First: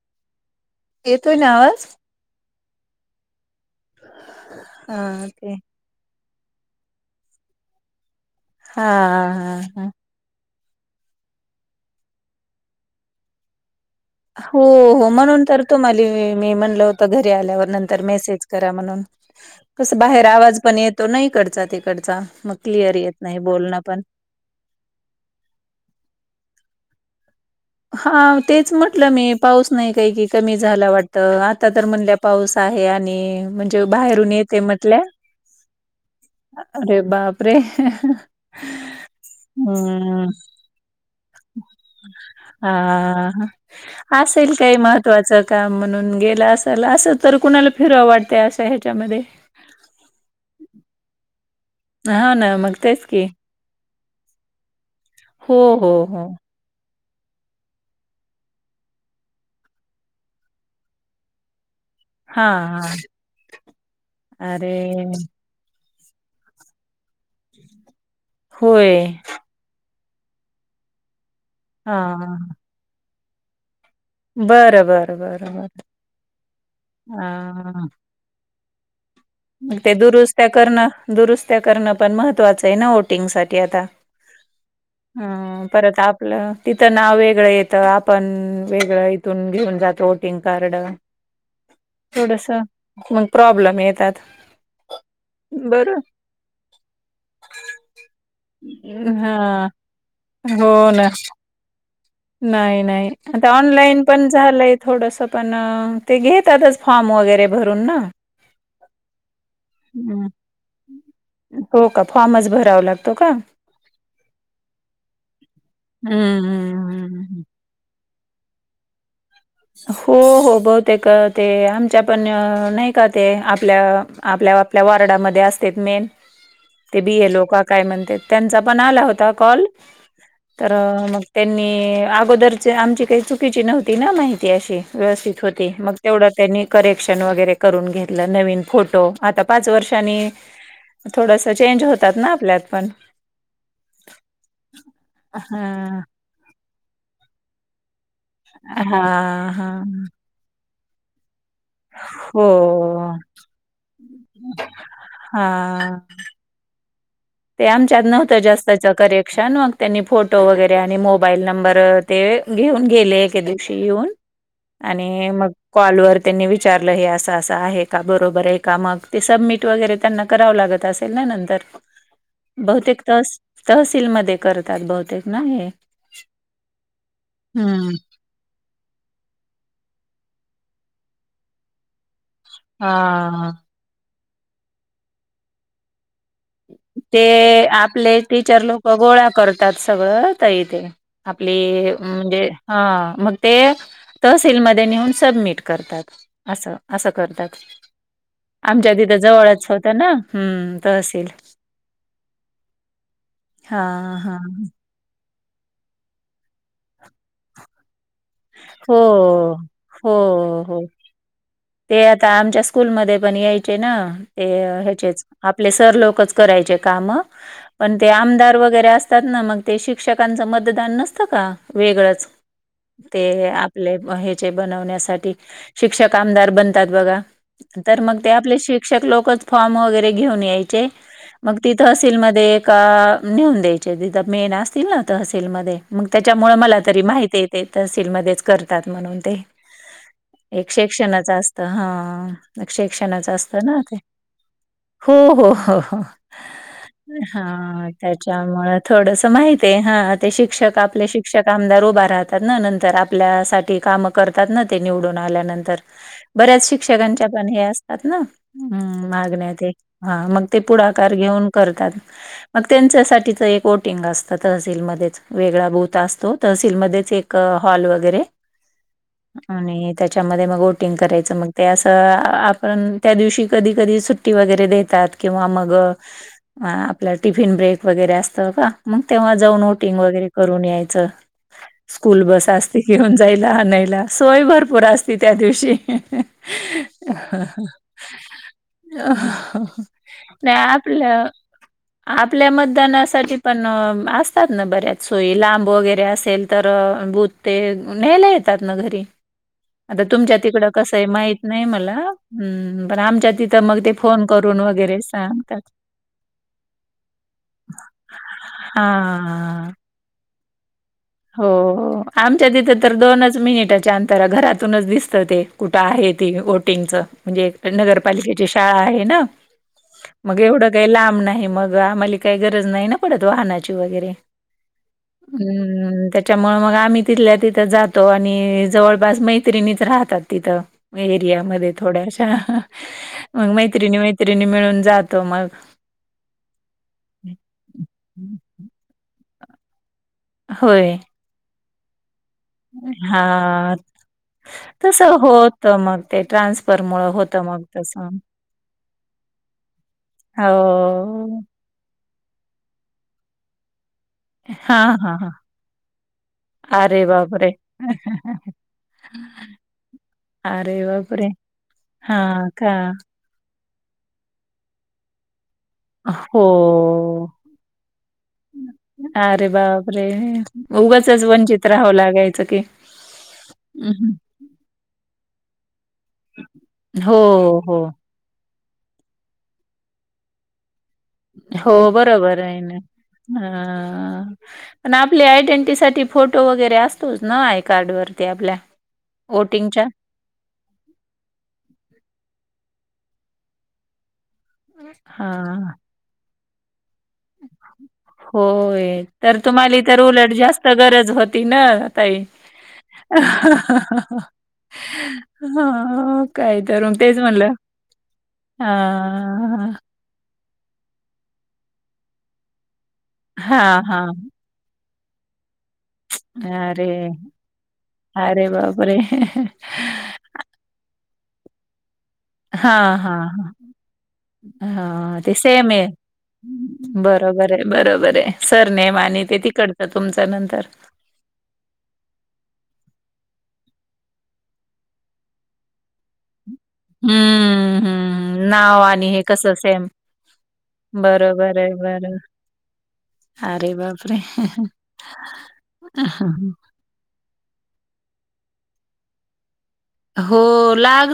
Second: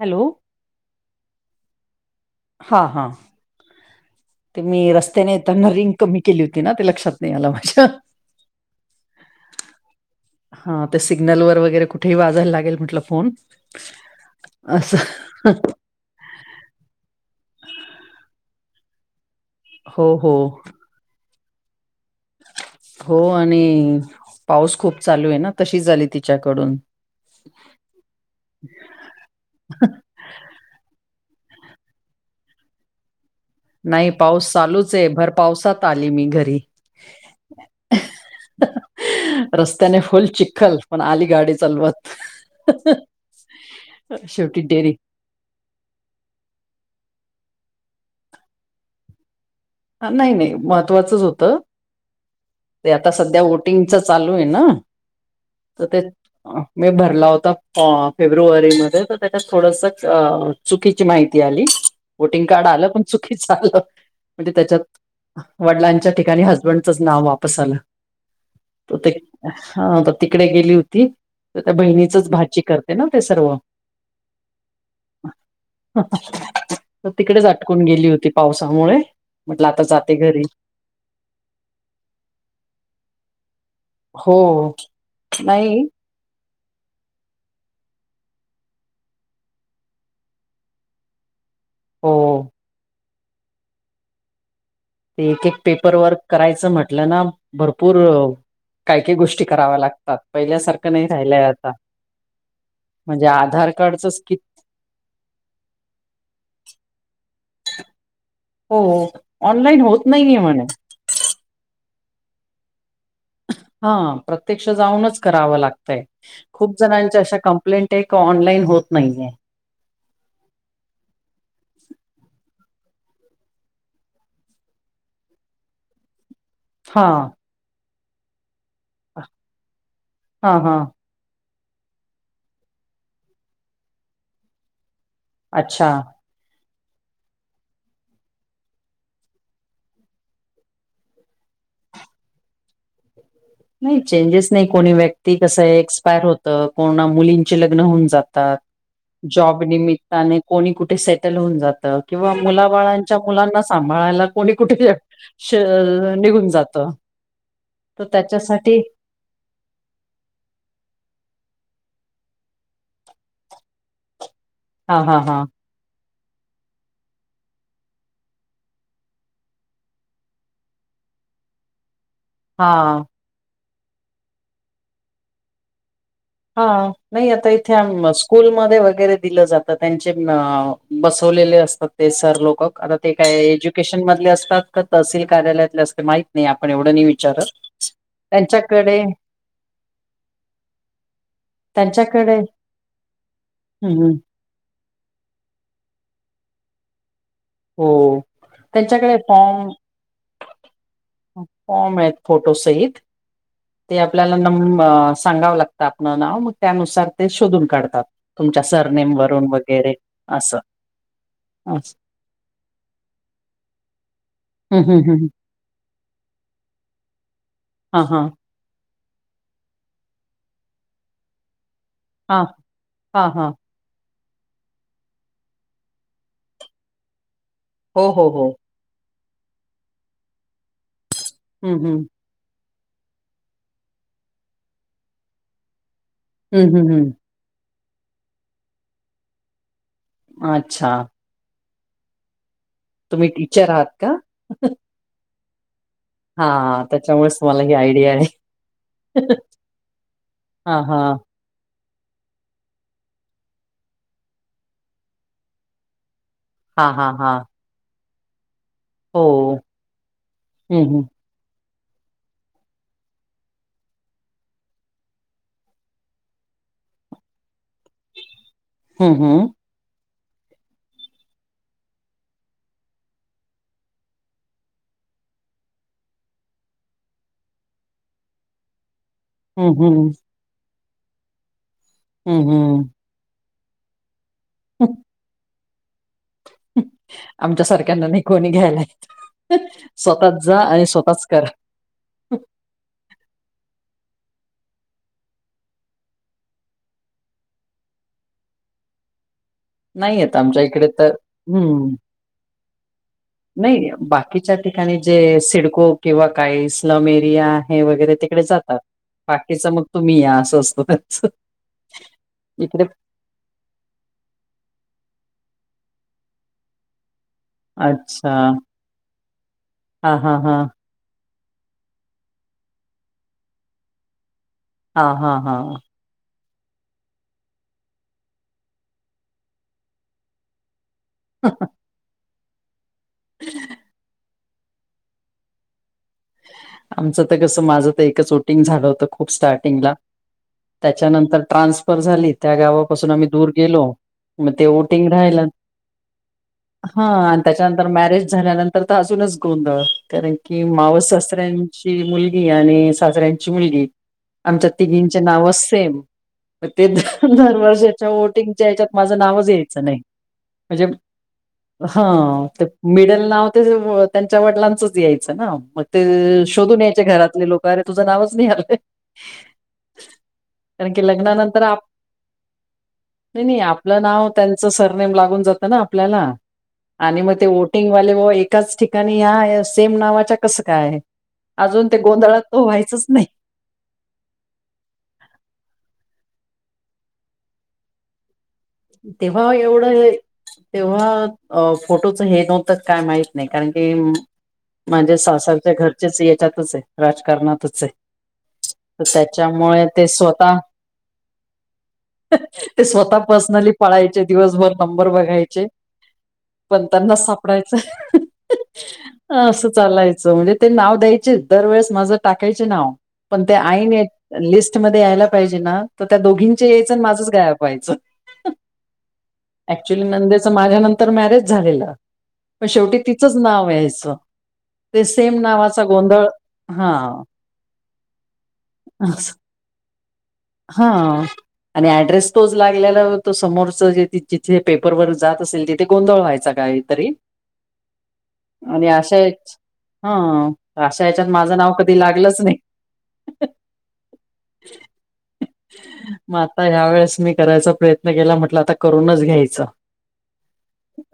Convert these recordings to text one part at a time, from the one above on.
Hello येतोय न आवाज? हां हा ते मी हा रस्त्याने ते येताना रिंग कमी केली होती ना, ते लक्षात नाही आलं माझ्या हां-हां -हा. हां ते सिग्नल वर वगैरे कुठेही वाजायला लागेल म्हटलं फोन. हो असं हो म्हणून तर तुम्हांले मी म्हणलं होतं घरी आल्यावर नंतर मेसेज करा म्हणून कस हो बाहेर हो आवाज पणये तो ना इकडचा-तिकडचा मग क्लिअर येत हो नाही बोलणं आणि पण पाऊस खूप चालू आहे ना, तशीच आली तिच्याकडून हाव तेच म्हटलं मी पाऊस नाही काय कि कमी झाला वाटतं आता तर म्हणल्या पाऊस आहे आणि म्ह नाही पाऊस चालूच आहे, भर पावसात आली मी. घरी. अ 'अरे बापरे' ह ह रस्त्याने फुल्ल चिखल पण आली गाडी चालवत. हां हां असेल शेवटी काही डेअरी महत्वाचं का म्हणून गेला असाल असं तर कुणाला फिरू वाटतं अशा ह्याच्यामध्ये नाही नाही महत्त्वाचंच होतं. हां ना, मग ते तेच आता की. सध्या वोटिंगच चालू आहे न हो, त हो, ते हो. मी भरला होता फेब्रुवारीमध्ये तर त्याच्यात थोडस चुकीची माहिती आली. वोटिंग हां, कार्ड आलं हां. पण चुकीच आलं. म्हणजे अरे त्याच्यात वडिलांच्या ठिकाणी हजबंडचच नाव वापस आलं. त होय. ते हा तिकडे गेली होती त्या बहिणीचच हां. भाजी कर ते ना सर्व बरं, बरं, बरं, बरं. तिकडेच आटकून हां. गेली होती. पावसामुळे. म्हटलं मग आता ते जाते घरी दुरुस्त्या करणं दुरुस्त्या करणं पण महत्त्वाचं आहे न वोटिंग साठी आता. हो हम्म नाही परत आप तिथं नाव वेगळं येतं आपण वेगळं इथून घेऊन जातो वोटिंग कार्ड. [inaudible] थोडस मग प्रॉब्लेम येतात. ते एक एक पेपर बरं. वर्क करायचं म्हटलं ना भरपूर काही काही गोष्टी हां. कराव्या लागतात हो पहिल्यासारखं नाही ना. राहिलंय आता. नाही नाही म्हणजे आता आधार ऑनलाईन कार्डचच पण कि झालंय थोडंस पण ते घेतातच फॉर्म वगैरे भरून न. हो ऑनलाईन होत नाहीये म्हणे. हो का फॉर्मच भरावं लागत. हा प्रत्यक्ष जाऊनच करावं लागतंय हम्म खूप हम्म जणांच्या अशा हम्म. क लेंट का ऑनलाईन होत नाहीये. हो हो बहुतेक ते आमच्या पण नाही का ते आपल्या आपल्या बा आपल्या वॉारडामध्ये असते मेन [inaudible] ते बियलो काका आहे म्हणते त त्यांचा पण आला होता कॉल हा तर हा मग. त्यांनी अगोदरचे आमची काही चुकीची नव्हती ना माहिती अशी व्यवस्थित शेवटी अच्छा मग तेवढ्यात त्यांनी करेक्शन वगैरे करून घेतलं नवीन फोटो आता पाच वर्षांनी थोडस चेंज होतात ना आपल्यात पण. नाही चेंजेस नाही कोणी व्यक्ती कस हां, एक्सपायर होतं कोणा मुलींचे लग्न होऊन जात आता हां, जॉब हां. निमित्ताने कोणी कुठे सेटल होऊन जात. त किंवा मुलाबाळांच्या हो. मुलांना सांभाळायला कोणी कुठे श हां. निघून जात. ते आमच्यात तर नव्हतं त्याच्यासाठी जास्तच करेक्शन न. त्यांनी फोटो वगैरे आणि मोबाईल नंबर ते घेऊन गेले एके दिवशी येऊन. हा हा आणि हा मग कॉल वर त्यांनी विचारलं हे असं असं कॉल वर त्यांनी विचारलं आहे का बरोबर आहे का मग ते सबमिट वगैरे त्यांना करावं लागत असं. ते ना नंतर बहुतेक हा तहस तहसीलमध्ये करतात बहुतेक ना हे. हा नाही आता इथे हम्म आम्ही. [unintelligible] स्कूलमध्ये वगैरे दिलं जातं त्यांचे बसवलेले असतात. ते सरलोक आता ते काय हा एज्युकेशन मधले असतात का तहसील कार्यालयातले असतात माहीत. ते आपले टीचर लोक त्यांच्याकडे गोळा कर सगळ [unintelligible] आप त्यांच्याकडे म्हणजे, हा मंग ते हम्म, तस सील मध्ये नेऊन सबमिट करतात. अस अस करतात. हो आमच्या तिथं त्यांच्याकडे जवळच होत ना, हम्म. तहसील. फॉर्मेत फोटो सहित. हा ते आपल्याला हा नम सांगावं लागतं. त्यातन नाव मग त्यानुसार ते शोधून काढतात. तुमच्या हो. सरनेम वरून वगैरे हो असं हो. हम्म ते आता आमच्या स्कूलमध्ये पण यायचे ना. ते हम्म ह्याचेच. हम्म आपले सर लोकच करायचे काम. पण हा ते हा आमदार वगैरे असतात ना मग, ते शिक्षकांचं मतदान नसतं का? वेगळंच? हा. हा हा ते आपले ह्याचे बनवण्यासाठी. शिक्षक आमदार बनतात बघा? तर हो मग हो ते हो आपले शिक्षक लोकच, फॉर्म वगैरे घेऊन यायचे. मग ती हम्म हम्म तहसीलमध्ये का नेऊन द्यायची. तिथ मेन असतील ना तहसीलमध्ये. मग त्याच्यामुळे हम्म मला हम्म तरी हम्म माहितीय ते. तहसीलमध्येच करतात म्हणून ते. एक अच्छा शे्षणाच असत हा. तुम्ही शिक्षणाच असत टीचर ना आहात ते? का हो हो. हो हो. हा त्याच्यामुळेच हा तुम्हाला ही आयडिया आहे त्याच्यामुळे थोडस माहिते. हा. ते शिक्षक हा हा आपले शिक्षक कामगार उभा राहतात ना. नंतर आपल्या साठी कामं करतात ना ते निवडून आल्यानंतर. बऱ्याच हा हा शिक्षकांच्या हा पण हे असतात ना. हम्म हो मागण्या ते? हा. मग ते हम्म पुढाकार घेऊन करतात. मग त्यांच्यासाठीच एक बोटिंग असत तहसीलमध्येच. वेगळा बूत असतो तहसीलमध्येच एक. हॉल वगैरे. हम्म हम्म आणि त्याच्यामध्ये मग बोटिंग करायचं. मग ते असं आपण त्या दिवशी कधी कधी सुट्टी वगैरे देतात. किंवा मग आपल्या टिफिन ब्रेक वगैरे असतं का? मग तेव्हा जाऊन हम्म बोटिंग हम्म वगैरे करून यायचं. स्कूल बस हम्म असती हम्म घेऊन जायला आनायला. सोय भरपूर असती त्या दिवशी. [inaudible] आमच्या सारख्यांना नाही कोणी घ्यायलाय येत. स्वतःच नाही जा आणि स्वतःच आपलं करा. आपल्या मतदानासाठी पण असतात ना बऱ्याच सोयी. लांब वगैरे असेल? तर बूत ते न्यायला येतात ना घरी. आता नाही तुमच्या येत आमच्या तिकडं इकडे कसंय तर माहीत नाही मला. हम्म हम्म. पण आमच्या तिथं मग नाही ते फोन बाकीच्या करून ठिकाणी वगैरे जे सांगतात. सिडको किंवा काही स्लम एरिया आहे वगैरे तिकडे जातात. बाकीच हां. मग तुम्ही या असं असत त्यान हो हो, आमच्या तिथे तर दोनच मिनिटच्या आन तर घरातूनच दिसतं ते. कुठं आहे ते बोटिंगचं. म्हणजे अच्छा नगरपालिकेची शाळा आहे ना? हा हा मग हा एवढं काही लांब नाही मग. आम्हाला काही गरज नाही ना पडत. वाहनाची वगैरे. हा हा हा. हम्म, त्याच्यामुळे मग आम्ही तिथल्या तिथं जातो. आणि जवळपास मैत्रिणीच राहतात तिथं. एरियामध्ये थोड्याशा. मग मैत्रिणी मैत्रिणी मिळून जातो मग. आमचं त कसं? माझं तर एकच बोटिंग झालं होतं. खूप स्टार्टिंगला. होय. त्याच्यानंतर ट्रान्सफर झाली. त्या गावापासून आम्ही दूर हां, गेलो. मग ते ओटिंग तसं राहिलंच. होतं मग ते हा ट्रान्सफरमुळं आणि होतं मग त्याच्यानंतर तसं. मॅरेज झाल्यानंतर तर तर अजूनच गोंधळ. कारण की मावस हो. सासऱ्यान ची मुलगी आणि सासऱ्यांची मुलगी. आमच्या हां, हां, तिघींचे हां. नावच सेम. मग ते द अरे बापरे! दर वर्षाच्या वोटिंगच्या याच्यात माझं नावच यायचं नाही. अरे म्हणजे बापरे हा हां ते का? मिडल नाव ते त्यांच्या वडिलांचच यायचं ना मग ते शोधून यायचे हो. घरातले लोकरे तुझं नावच नाही आलंय कारण की उगंचच लग्नानंतर वंचित आप राहाहवं लागायचं की नाही नाही अं, आपलं हं. नाव त्यांचं सरनेम लागून जातं ना आपल्याला हो, आणि मग ते हो. वोटिंगवाले व एकाच ठिकाणी ह्या सेम नावाच्या कसं काय आहे? अजून ते गोंधळात तर व्हायचंच नाही. हा पण आपली आयडेंटिटी साठी फोटो वगैरे असतोच ना आय कार्ड वरती आपल्या तेव्हा वोटिंगच्या? एवढं तेव्हा फोटोचं हे नव्हतं काय माहत नाही कारण की माणजे हां. सासरच्या घरचेच याच्यातच आहे राजकारणातच आहे. होय तर तुम्हाला त्याच्यामुळे तर ते उलट स्वतः जास्त गरज होती ना आ ताई. ते स्वतः पर्सनली पळायचे हां, दिवसभर नंबर बघायचे काय तर पण मग त्यांना तेच म्हणलं. सापडायचं हां, असं हां. चालायचं म्हणजे ते नाव द्यायचे दरवेेळेस माझं टाकायचे नाव पण ते हां, आईन हां. लिस्टमध्येध्ये यायला पाहिजे ना तर त्या दोघींचे यायचं आणि अरे! माझंच गाय पाहायचं अरे बापरे ऍक्च्युली नंदेचं माझ्या नंतर मॅरेज झालेलं पण शेवटी तिचंच नाव यायचं हा ते सेम नावाचा आहे गोंधळ हा बरोबर आहे बरोबर आहे सरनेम आणि असं. ते तिकड तर तुमच्या नंतर हा आणि ऍड्रेस तोच लागल्याला त समोरच जिथे पेपरवर जातेल तिथे गोंधळ व्हायचा काहीतरी हं, हं. नाव आणि हे आशया कसं सेम. हा आशयाच्यात माझं बरोबर नाव आहे, कधी बरं. लागलंच नाही अरे बापरे मग अहं. आता ह्या वेळेस मी करायचा प्रयत्न केला म्हटलं आता करूनच घ्यायचं हो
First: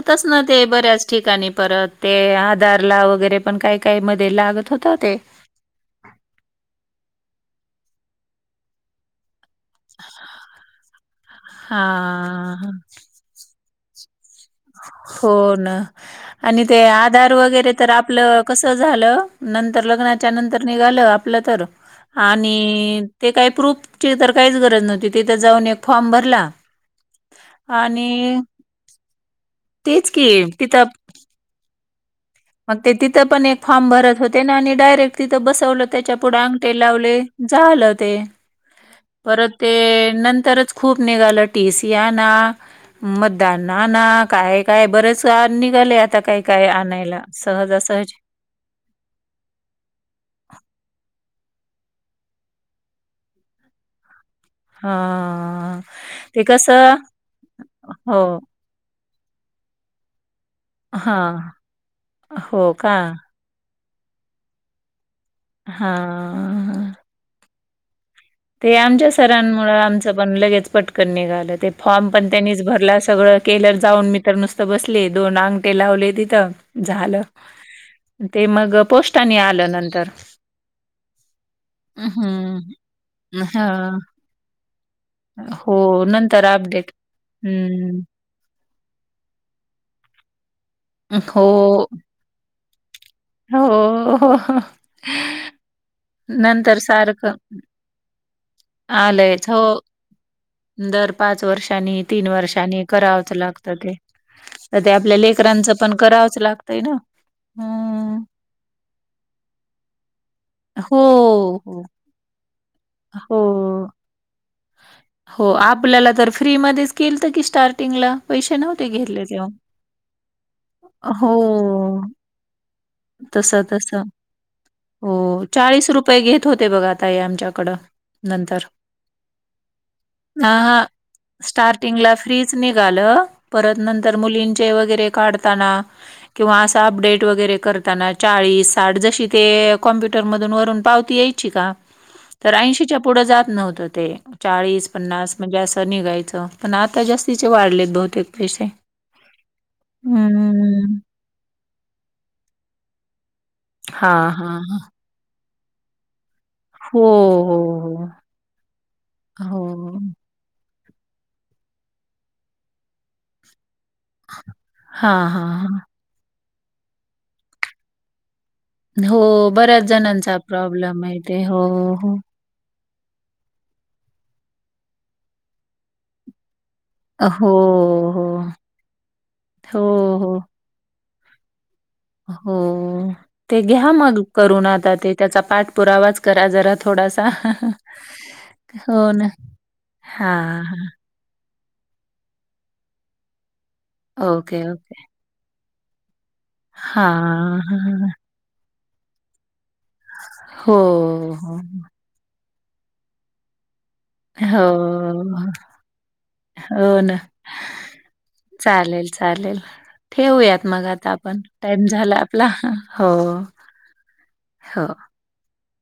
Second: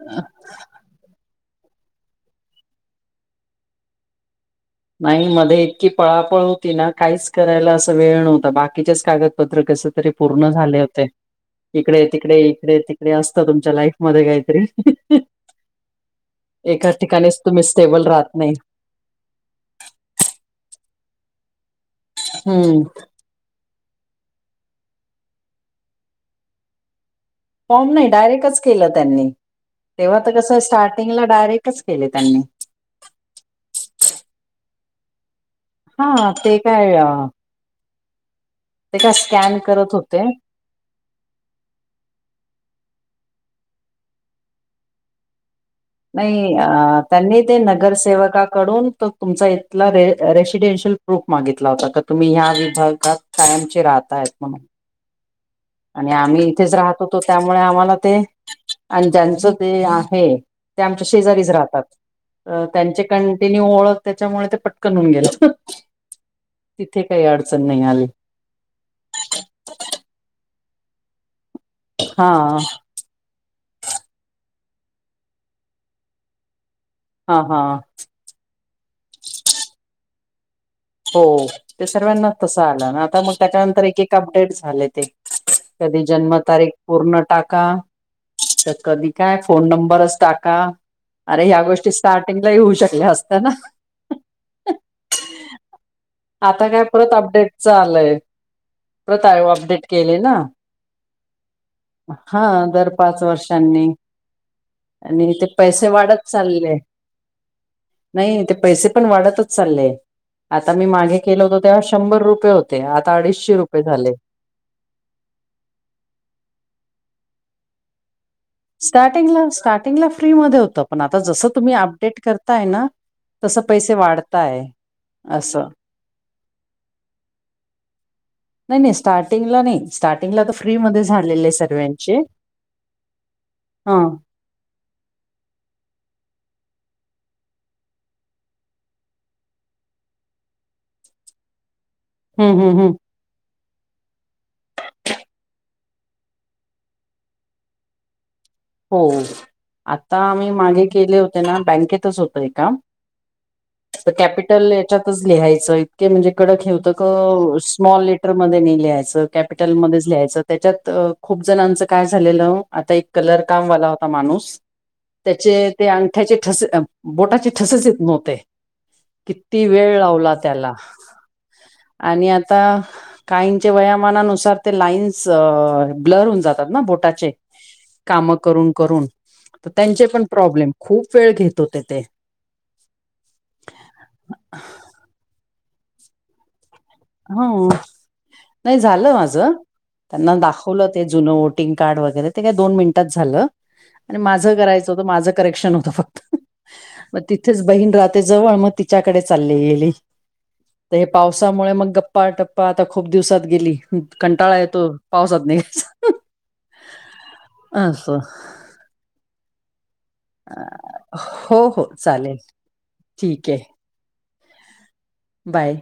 अ, ना ते बऱ्याच ठिकाणी परत ते आधार ला वगैरे पण काय काही मध्ये लागत होत नाही मध्ये इतकी पळापळ होती ना काहीच करायला असं वेळ नव्हता बाकीच्याच कागद पूर्ण झा होते इकडे तिकडे हां, इकडे हां. तिकडे तुमच्या लाईफ मध्ये का हो ना आणि ते एका आधार ठिकाणीच तुम्ही वगैरे तर स्टेबल राहत आपलं नाही कस झालं नंतर लग्नाच्या नंतर निघालं आपलं तर आणि हम्म ते काही प्रूफची तर काहीच गरज नव्हती तिथे जाऊन एक फॉर्म भरला फॉर्म नाही आणि डायरेक्टच केलं त्यांनी तेच तेव्हा की तर कसं तिथं स्टार्टिंगला डायरेक्टच केले त्यांनी. मग ते तिथं पण एक फॉर्म भरत होते ना आणि डायरेक्ट तिथं बसवलं त्याच्या हा पुुढे ते अंगटे काय अ, लावले झालं ते. ते काय परत स्कॅन ते करत होते नंतरच खूप निघालं टी सीया ना मतदानना ना काय काय बरेच निघाले आता नाही काही अ, काय आणायला त्यांनी ते सहजासहज नगरसेेवा पुस्तकाकडून त तुमचा इथला र रेसिडेन्शियल प्रूफ मागितला होता तर तुम्ही ह्या विभागात कायमचे राहताय मग मग हा आणि ते आम्ही इथेच कसं राहत होतो त्यामुळे आम्हाला ते, हो. आणि ज्यांच ते आहे. ते आमच्या शेजारीच हां. राहतात, हो का? त्यांचे कंटिन्यू ओळख त्याच्यामुळे ते पटकन होऊन गेलं. हा तिथे काही अडचण नाही आली. ते आमच्या सरांमुळे आमचं पण लगेच पटकन निघालं, ते फॉर्म पण हा त्यांनीच भरला सगळं केलर जाऊन मी तर नुसत बसले, दोन अंगटे लावले तिथं, झालं. हा हा ते मग पोस्टानी आलं नंतर हो ते सर्वांना तसं हं. आलं ना, आता मग त्याच्यानंतर एक हां. एक अपडेट झाले ते हो कधी नंतर जन्मतारीख अपडेट. पूर्ण टाका हं. कधी काय फोन नंबरच टाका, हो. अरे ह्या गोष्टी स्टार्टिंगला येऊ शकल्या अस हो-हो-हो. आता काय परत सारखं अपडेटच आलंय, परत आलंयच. हो. अपडेट केले ना दर पाच वर्षांनी, तीन हा वर्षांनी दर पाच करावचं लागत वर्षांनी ते. तर ते आपल्या आणि ते लेकरांच पैसे पण वाढत करावंच चालले लागतंय ना. नाही, ते पैसे पण वाढतच चालले आता मी हो मागे केल होतो हो तेव्हा शंभर रुपये होते, आता अडीचशे रुपये हो. झाले. हो, आपल्याला तर फ्रीमध्येच केलत की स्टार्टिंगला. पैसे नव्हते घेतले तेव्हा. स्टार्टिंगला-स्टार्टिंगला फ्री मध्ये होतं, पण आता हो जसं तुम्ही अपडेट करताय ना तसं पैसे वाढताय. हो, असं चाळीस रुपये घेत होते बघ आता हे आमच्याकडं नंतर नाही स्टार्टंग ला नाही म्हणलं आता हा फ्री हा मध्ये झा स्टार्टिंगला फ्रीच निघालं, परत हा नंतर मुलींचे वगैरे काढताना किंवा असं अपडेट वगैरे करताना, चाळीस, साठ जशी ते कॉम्प्युटर मधून वरून पा ती यायची का, तर हम्म हम्म हम्म ऐशीच्या पुढे जात नव्हत ते चाळीस, पन्नास म्हणजे असं निघायचं, पण आता जास्तीचे वाढलेत बहुतेक पैसे हो, आता आम्ही मागे हम्म केले होते ना, बँकेतच होतय एका तर हां हां कॅपिटल हां याच्यातच लिहायचं, इतके म्हणजे कडक तिथं हो क स्मॉल हो लेटरमध्ये नाही लिहायचं, हो हो कॅपिटलमध्येच लिहायचं. त्याच्यात खूप जणांच काय झालेलं, आता एक कलर काम वाला होता. माणूस, हां हां त्याचे हां ते अंगठ्याचे ठसे, बोटाचे ठसेच येत नव्हते. हो किती बऱ्याच वेळ लावला जणांचा त्याला, प्रॉब्लेम आहे ते हो हो आणि आता आता, काहींच्या व्यायामानानुसार ते लाईन्स ब्लर होऊन जातात ना अ बोटाचे हो काम करून-करून, तर हो त्यांचे पण हो प्रॉब्लेम खूप वेळ घेत होते ते हो, ते घ्या मग करून आता ते त्याचा पाठपुरावाच करा जरा थोडासा, ह नाही हो झालं ना, माझं हा त्यांना दाखवलं ते जुनं वोटिंग कार्ड वगैरे, ते काय दोन मिनिटात झालं आणि माझं ओके, करायचं ओके. होतं, माझं करेक्शन होतं फक्त मग तिथेच हां, बहीण हां. राहते जवळ, मग तिच्याकडे चालली गेली. हो, ते हे हो. पावसामुळे मग गप्पा-टप्पा, आता खूप दिवसात गेली. कंटाळा हो, येतो पावसात निघ्यायचा असं चालेल-चालेल ठेवयात मग आता अ, आपण, हो टाइम हो झाला चालेल आपला, ठीक आहे हो-हो. बाय.